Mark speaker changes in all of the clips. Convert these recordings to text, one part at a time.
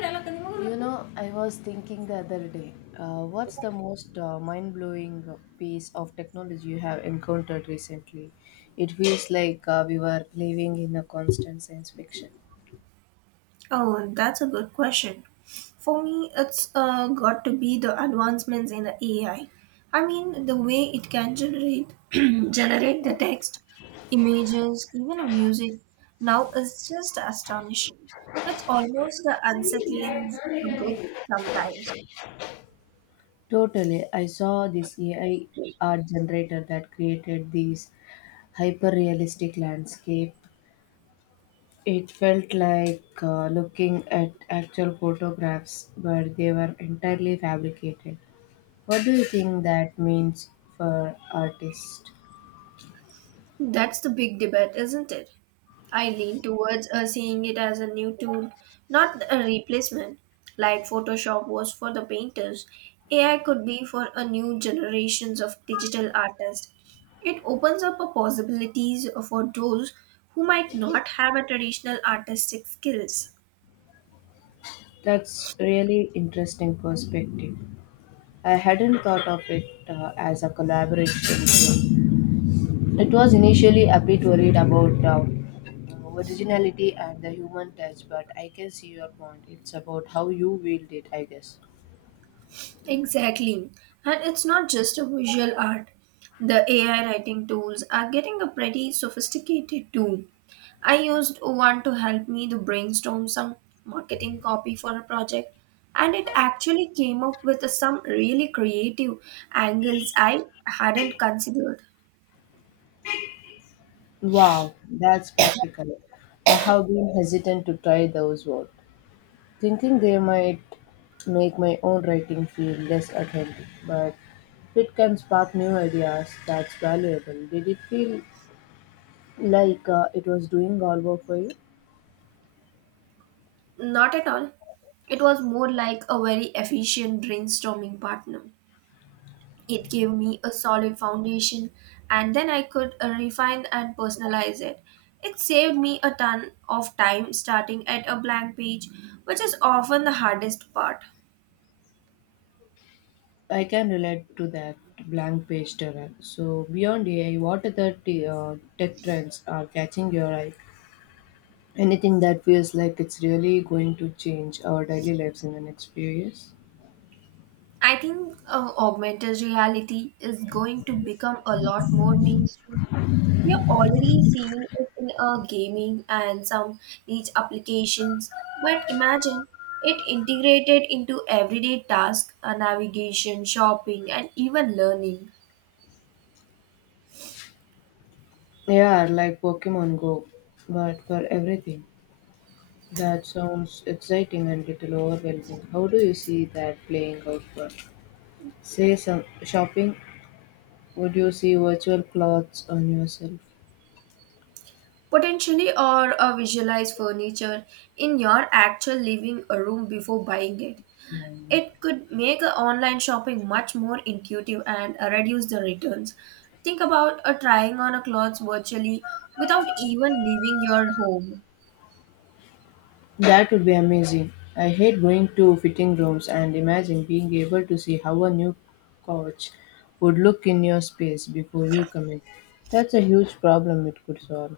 Speaker 1: You know, I was thinking the other day, what's the most mind blowing piece of technology you have encountered recently? It feels like we were living in a constant science fiction.
Speaker 2: Oh, that's a good question. For me, it's got to be the advancements in the AI. I mean, the way it can generate generate the text, images, even a music now is just astonishing. It's almost the unsettling good sometimes.
Speaker 1: Totally. I saw this AI art generator that created these hyper realistic landscape. It felt like looking at actual photographs, but they were entirely fabricated. What do you think that means for artists?
Speaker 2: That's the big debate, isn't it? I lean towards seeing it as a new tool, not a replacement. Like Photoshop was for the painters, AI could be for a new generations of digital artists. It opens up a possibilities for those who might not have a traditional artistic skills.
Speaker 1: That's really interesting perspective. I hadn't thought of it as a collaboration. Tool. It was initially a bit worried about originality and the human touch, but I can see your point. It's about how you wield it, I guess.
Speaker 2: Exactly. And it's not just a visual art. The AI writing tools are getting a pretty sophisticated too. I used one to help me to brainstorm some marketing copy for a project and it actually came up with some really creative angles I hadn't considered.
Speaker 1: Wow, that's practical. I have been hesitant to try those words, thinking they might make my own writing feel less authentic, but if it can spark new ideas, that's valuable. Did it feel like it was doing all work for you.
Speaker 2: Not at all. It was more like a very efficient brainstorming partner. It gave me a solid foundation and then I could refine and personalize it. It saved me a ton of time starting at a blank page, which is often the hardest part.
Speaker 1: I can relate to that blank page terror. So beyond AI, what other tech trends are catching your eye? Anything that feels like it's really going to change our daily lives in the next few years?
Speaker 2: I think augmented reality is going to become a lot more mainstream. We are already seeing it in gaming and some niche applications, but imagine it integrated into everyday tasks, navigation, shopping, and even learning.
Speaker 1: Yeah, like Pokemon Go, but for everything. That sounds exciting and little overwhelming. How do you see that playing out for, say, some shopping? Would you see virtual clothes on yourself?
Speaker 2: Potentially, or a visualize furniture in your actual living room before buying it.
Speaker 1: No, no.
Speaker 2: It could make a online shopping much more intuitive and reduce the returns. Think about trying on a clothes virtually without even leaving your home.
Speaker 1: That would be amazing. I hate going to fitting rooms and imagine being able to see how a new couch would look in your space before you commit. That's a huge problem it could solve.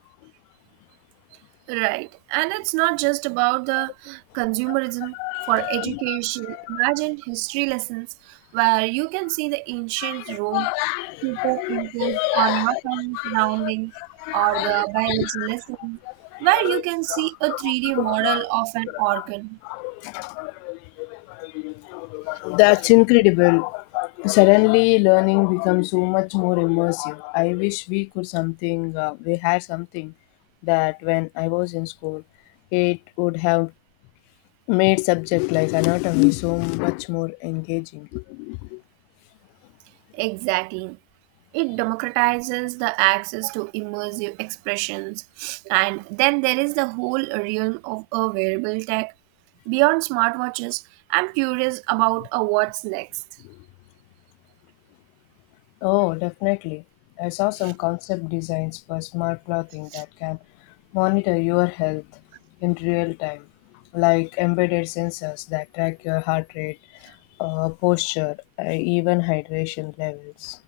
Speaker 2: Right. And it's not just about the consumerism for education. Imagine history lessons where you can see the ancient Rome superimposed on your current surroundings, or the biology lesson where you can see a 3D model of an organ.
Speaker 1: That's incredible. Suddenly, learning becomes so much more immersive. I wish we could something, we had something that when I was in school, it would have made subject like anatomy so much more engaging.
Speaker 2: Exactly. It democratizes the access to immersive expressions. And then there is the whole realm of a wearable tech. Beyond smartwatches, I'm curious about a what's next.
Speaker 1: Oh, definitely. I saw some concept designs for smart clothing that can monitor your health in real time, like embedded sensors that track your heart rate, posture, even hydration levels.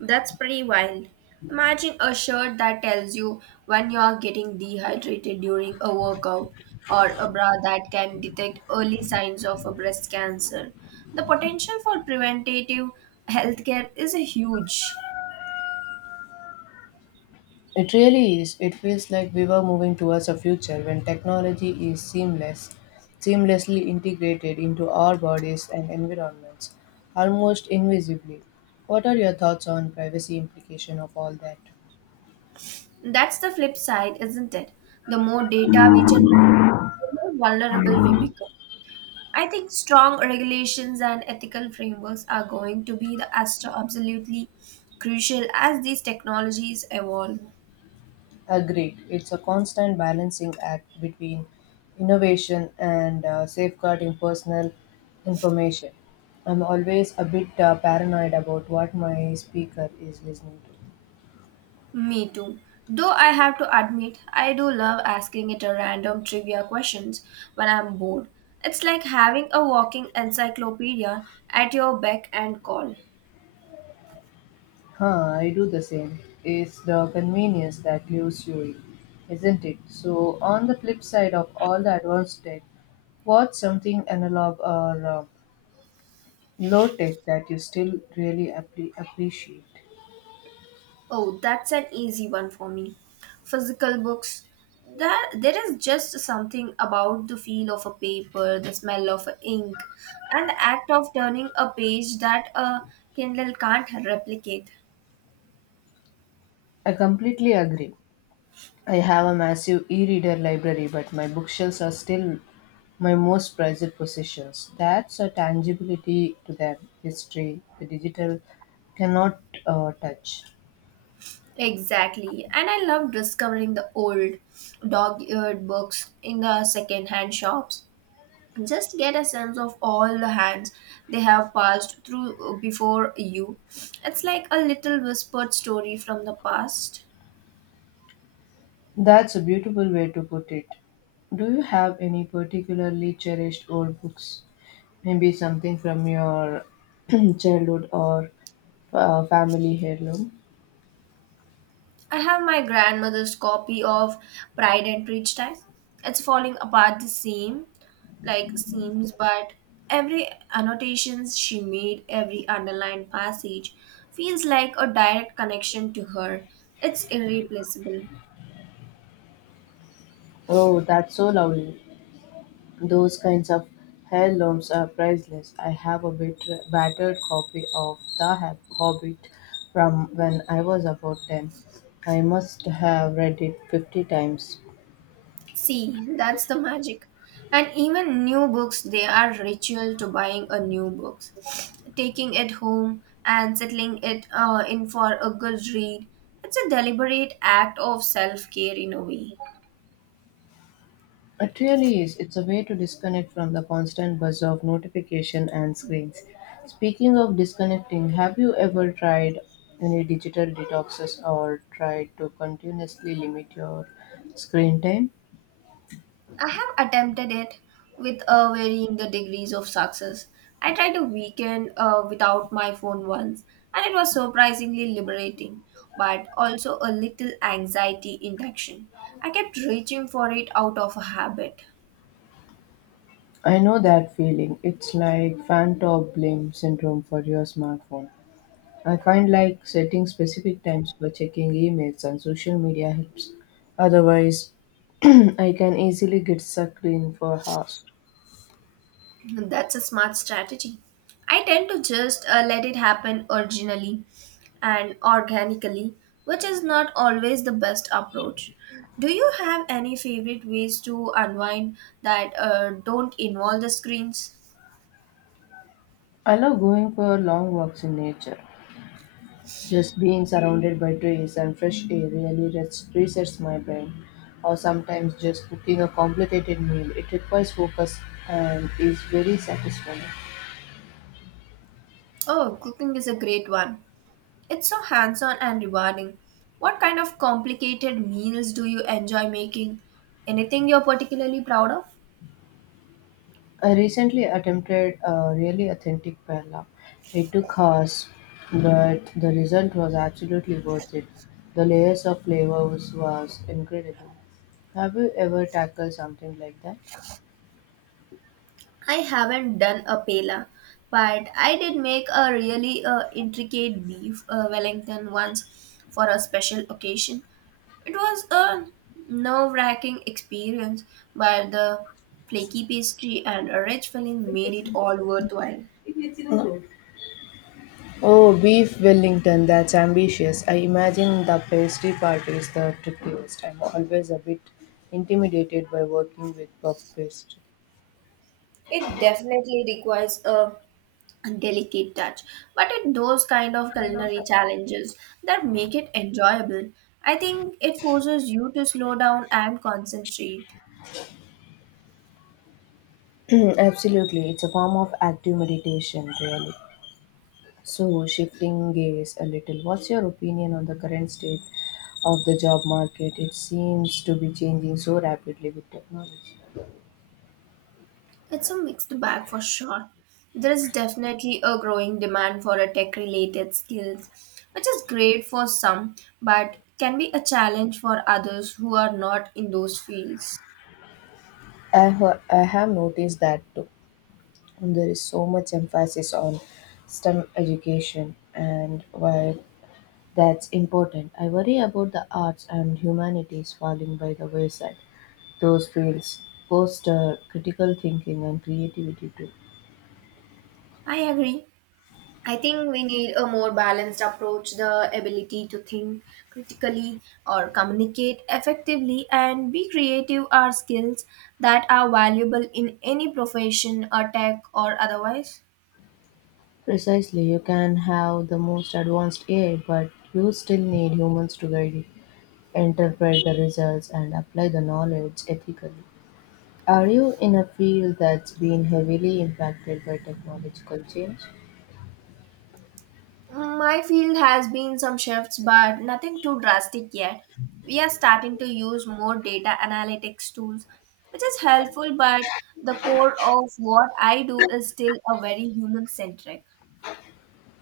Speaker 2: That's pretty wild. Imagine a shirt that tells you when you are getting dehydrated during a workout, or a bra that can detect early signs of a breast cancer. The potential for preventative healthcare is huge.
Speaker 1: It really is. It feels like we were moving towards a future when technology is seamless, seamlessly integrated into our bodies and environments, almost invisibly. What are your thoughts on privacy implication of all that?
Speaker 2: That's the flip side, isn't it? The more data we generate, the more vulnerable we become. I think strong regulations and ethical frameworks are going to be the as to absolutely crucial as these technologies evolve.
Speaker 1: Agreed. It's a constant balancing act between innovation and safeguarding personal information. I'm always a bit paranoid about what my speaker is listening to.
Speaker 2: Me too. Though I have to admit, I do love asking it a random trivia questions when I'm bored. It's like having a walking encyclopedia at your beck and call.
Speaker 1: Huh, I do the same. It's the convenience that lures you in, isn't it? So, on the flip side of all the advanced tech, what's something analog or low tech that you still really appreciate?
Speaker 2: Oh, that's an easy one for me. Physical books. That there is just something about the feel of a paper, the smell of ink, and the act of turning a page that a Kindle can't replicate.
Speaker 1: I completely agree. I have a massive e reader library, but my bookshelves are still my most prized possessions. That's a tangibility to them, history, the digital cannot touch.
Speaker 2: Exactly. And I love discovering the old dog-eared books in the second-hand shops. Just get a sense of all the hands they have passed through before you. It's like a little whispered story from the past.
Speaker 1: That's a beautiful way to put it. Do you have any particularly cherished old books? Maybe something from your childhood or family heirloom?
Speaker 2: I have my grandmother's copy of Pride and Prejudice. It's falling apart the same, like seams, but every annotations she made, every underlined passage feels like a direct connection to her. It's irreplaceable.
Speaker 1: Oh, that's so lovely. Those kinds of heirlooms are priceless. I have a bit battered copy of the Hobbit from when I was about 10. I must have read it 50 times.
Speaker 2: See, that's the magic. And even new books, they are ritual to buying a new book. Taking it home and settling it in for a good read. It's a deliberate act of self care in a way.
Speaker 1: It really is. It's a way to disconnect from the constant buzz of notification and screens. Speaking of disconnecting, have you ever tried any digital detoxes or tried to continuously limit your screen time?
Speaker 2: I have attempted it with varying the degrees of success. I tried a weekend without my phone once, and it was surprisingly liberating, but also a little anxiety induction. I kept reaching for it out of a habit.
Speaker 1: I know that feeling. It's like fan top blame syndrome for your smartphone. I find like setting specific times for checking emails and social media helps. Otherwise, I can easily get sucked in for hours.
Speaker 2: That's a smart strategy. I tend to just let it happen originally and organically, which is not always the best approach. Do you have any favorite ways to unwind that don't involve the screens?
Speaker 1: I love going for long walks in nature. Just being surrounded by trees and fresh air really resets my brain. Or sometimes just cooking a complicated meal. It requires focus and is very satisfying.
Speaker 2: Oh, cooking is a great one. It's so hands on and rewarding. What kind of complicated meals do you enjoy making? Anything you're particularly proud of?
Speaker 1: I recently attempted a really authentic paella. It took hours, but the result was absolutely worth it. The layers of flavors was incredible. Have you ever tackled something like that?
Speaker 2: I haven't done a paella, but I did make a really intricate beef Wellington once for a special occasion. It was a nerve-wracking experience, but the flaky pastry and a rich filling made it all worthwhile.
Speaker 1: Oh, beef Wellington, that's ambitious. I imagine the pastry part is the trickiest. I'm always a bit intimidated by working with puff pastry.
Speaker 2: It definitely requires a delicate touch, but it those kind of culinary challenges that make it enjoyable. I think it forces you to slow down and concentrate.
Speaker 1: Absolutely, it's a form of active meditation, really. So, shifting gears a little, what's your opinion on the current state of the job market? It seems to be changing so rapidly with technology.
Speaker 2: It's a mixed bag for sure. There is definitely a growing demand for a tech related skills, which is great for some, but can be a challenge for others who are not in those fields.
Speaker 1: I have noticed that too. And there is so much emphasis on STEM education, and while that's important, I worry about the arts and humanities falling by the wayside. Those fields foster critical thinking and creativity too.
Speaker 2: I agree. I think we need a more balanced approach, the ability to think critically or communicate effectively and be creative are skills that are valuable in any profession or tech or otherwise.
Speaker 1: Precisely, you can have the most advanced AI, but you still need humans to guide you, interpret the results, and apply the knowledge ethically. Are you in a field that's been heavily impacted by technological change?
Speaker 2: My field has been some shifts, but nothing too drastic yet. We are starting to use more data analytics tools, which is helpful, but the core of what I do is still a very human centric.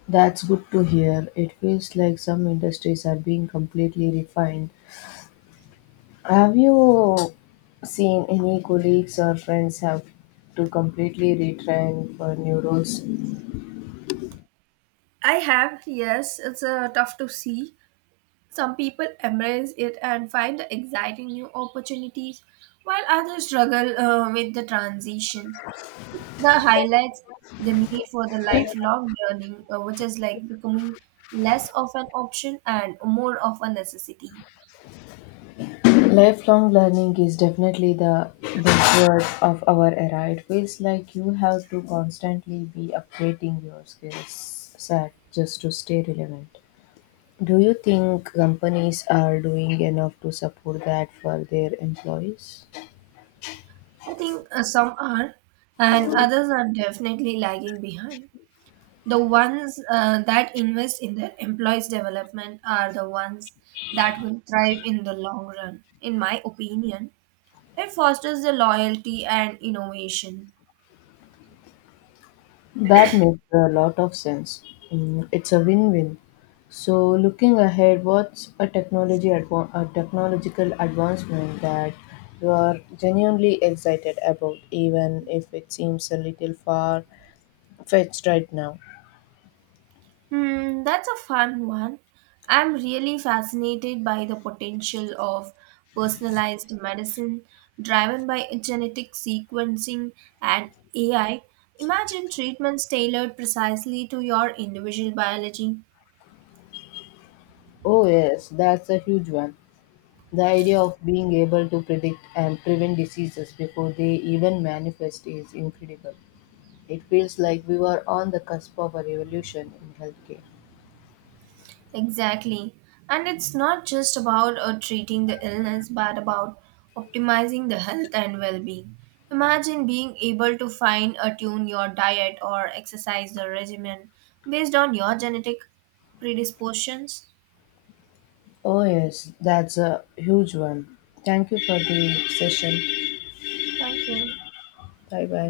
Speaker 1: That's good to hear. It feels like some industries are being completely refined. Have you seen any colleagues or friends have to completely retrain for new roles?
Speaker 2: I have, yes, it's tough to see. Some people embrace it and find the exciting new opportunities, while others struggle with the transition. The highlights the need for the lifelong learning, which is like becoming less of an option and more of a necessity.
Speaker 1: Lifelong learning is definitely the buzzword of our era. It feels like you have to constantly be upgrading your skills set just to stay relevant. Do you think companies are doing enough to support that for their employees?
Speaker 2: I think some are, and others are definitely lagging behind. The ones that invest in their employees' development are the ones that will thrive in the long run. In my opinion, it fosters the loyalty and innovation.
Speaker 1: That makes a lot of sense. Mm, it's a win-win. So, looking ahead, what's a a technological advancement that you are genuinely excited about, even if it seems a little far-fetched right now?
Speaker 2: Hmm, that's a fun one. I'm really fascinated by the potential of personalized medicine driven by genetic sequencing and AI. Imagine treatments tailored precisely to your individual biology.
Speaker 1: Oh yes, that's a huge one. The idea of being able to predict and prevent diseases before they even manifest is incredible. It feels like we were on the cusp of a revolution in healthcare.
Speaker 2: Exactly. And it's not just about treating the illness, but about optimizing the health and well being. Imagine being able to fine tune your diet or exercise the regimen based on your genetic predispositions.
Speaker 1: Oh, yes, that's a huge one. Thank you for the session.
Speaker 2: Thank you.
Speaker 1: Bye bye.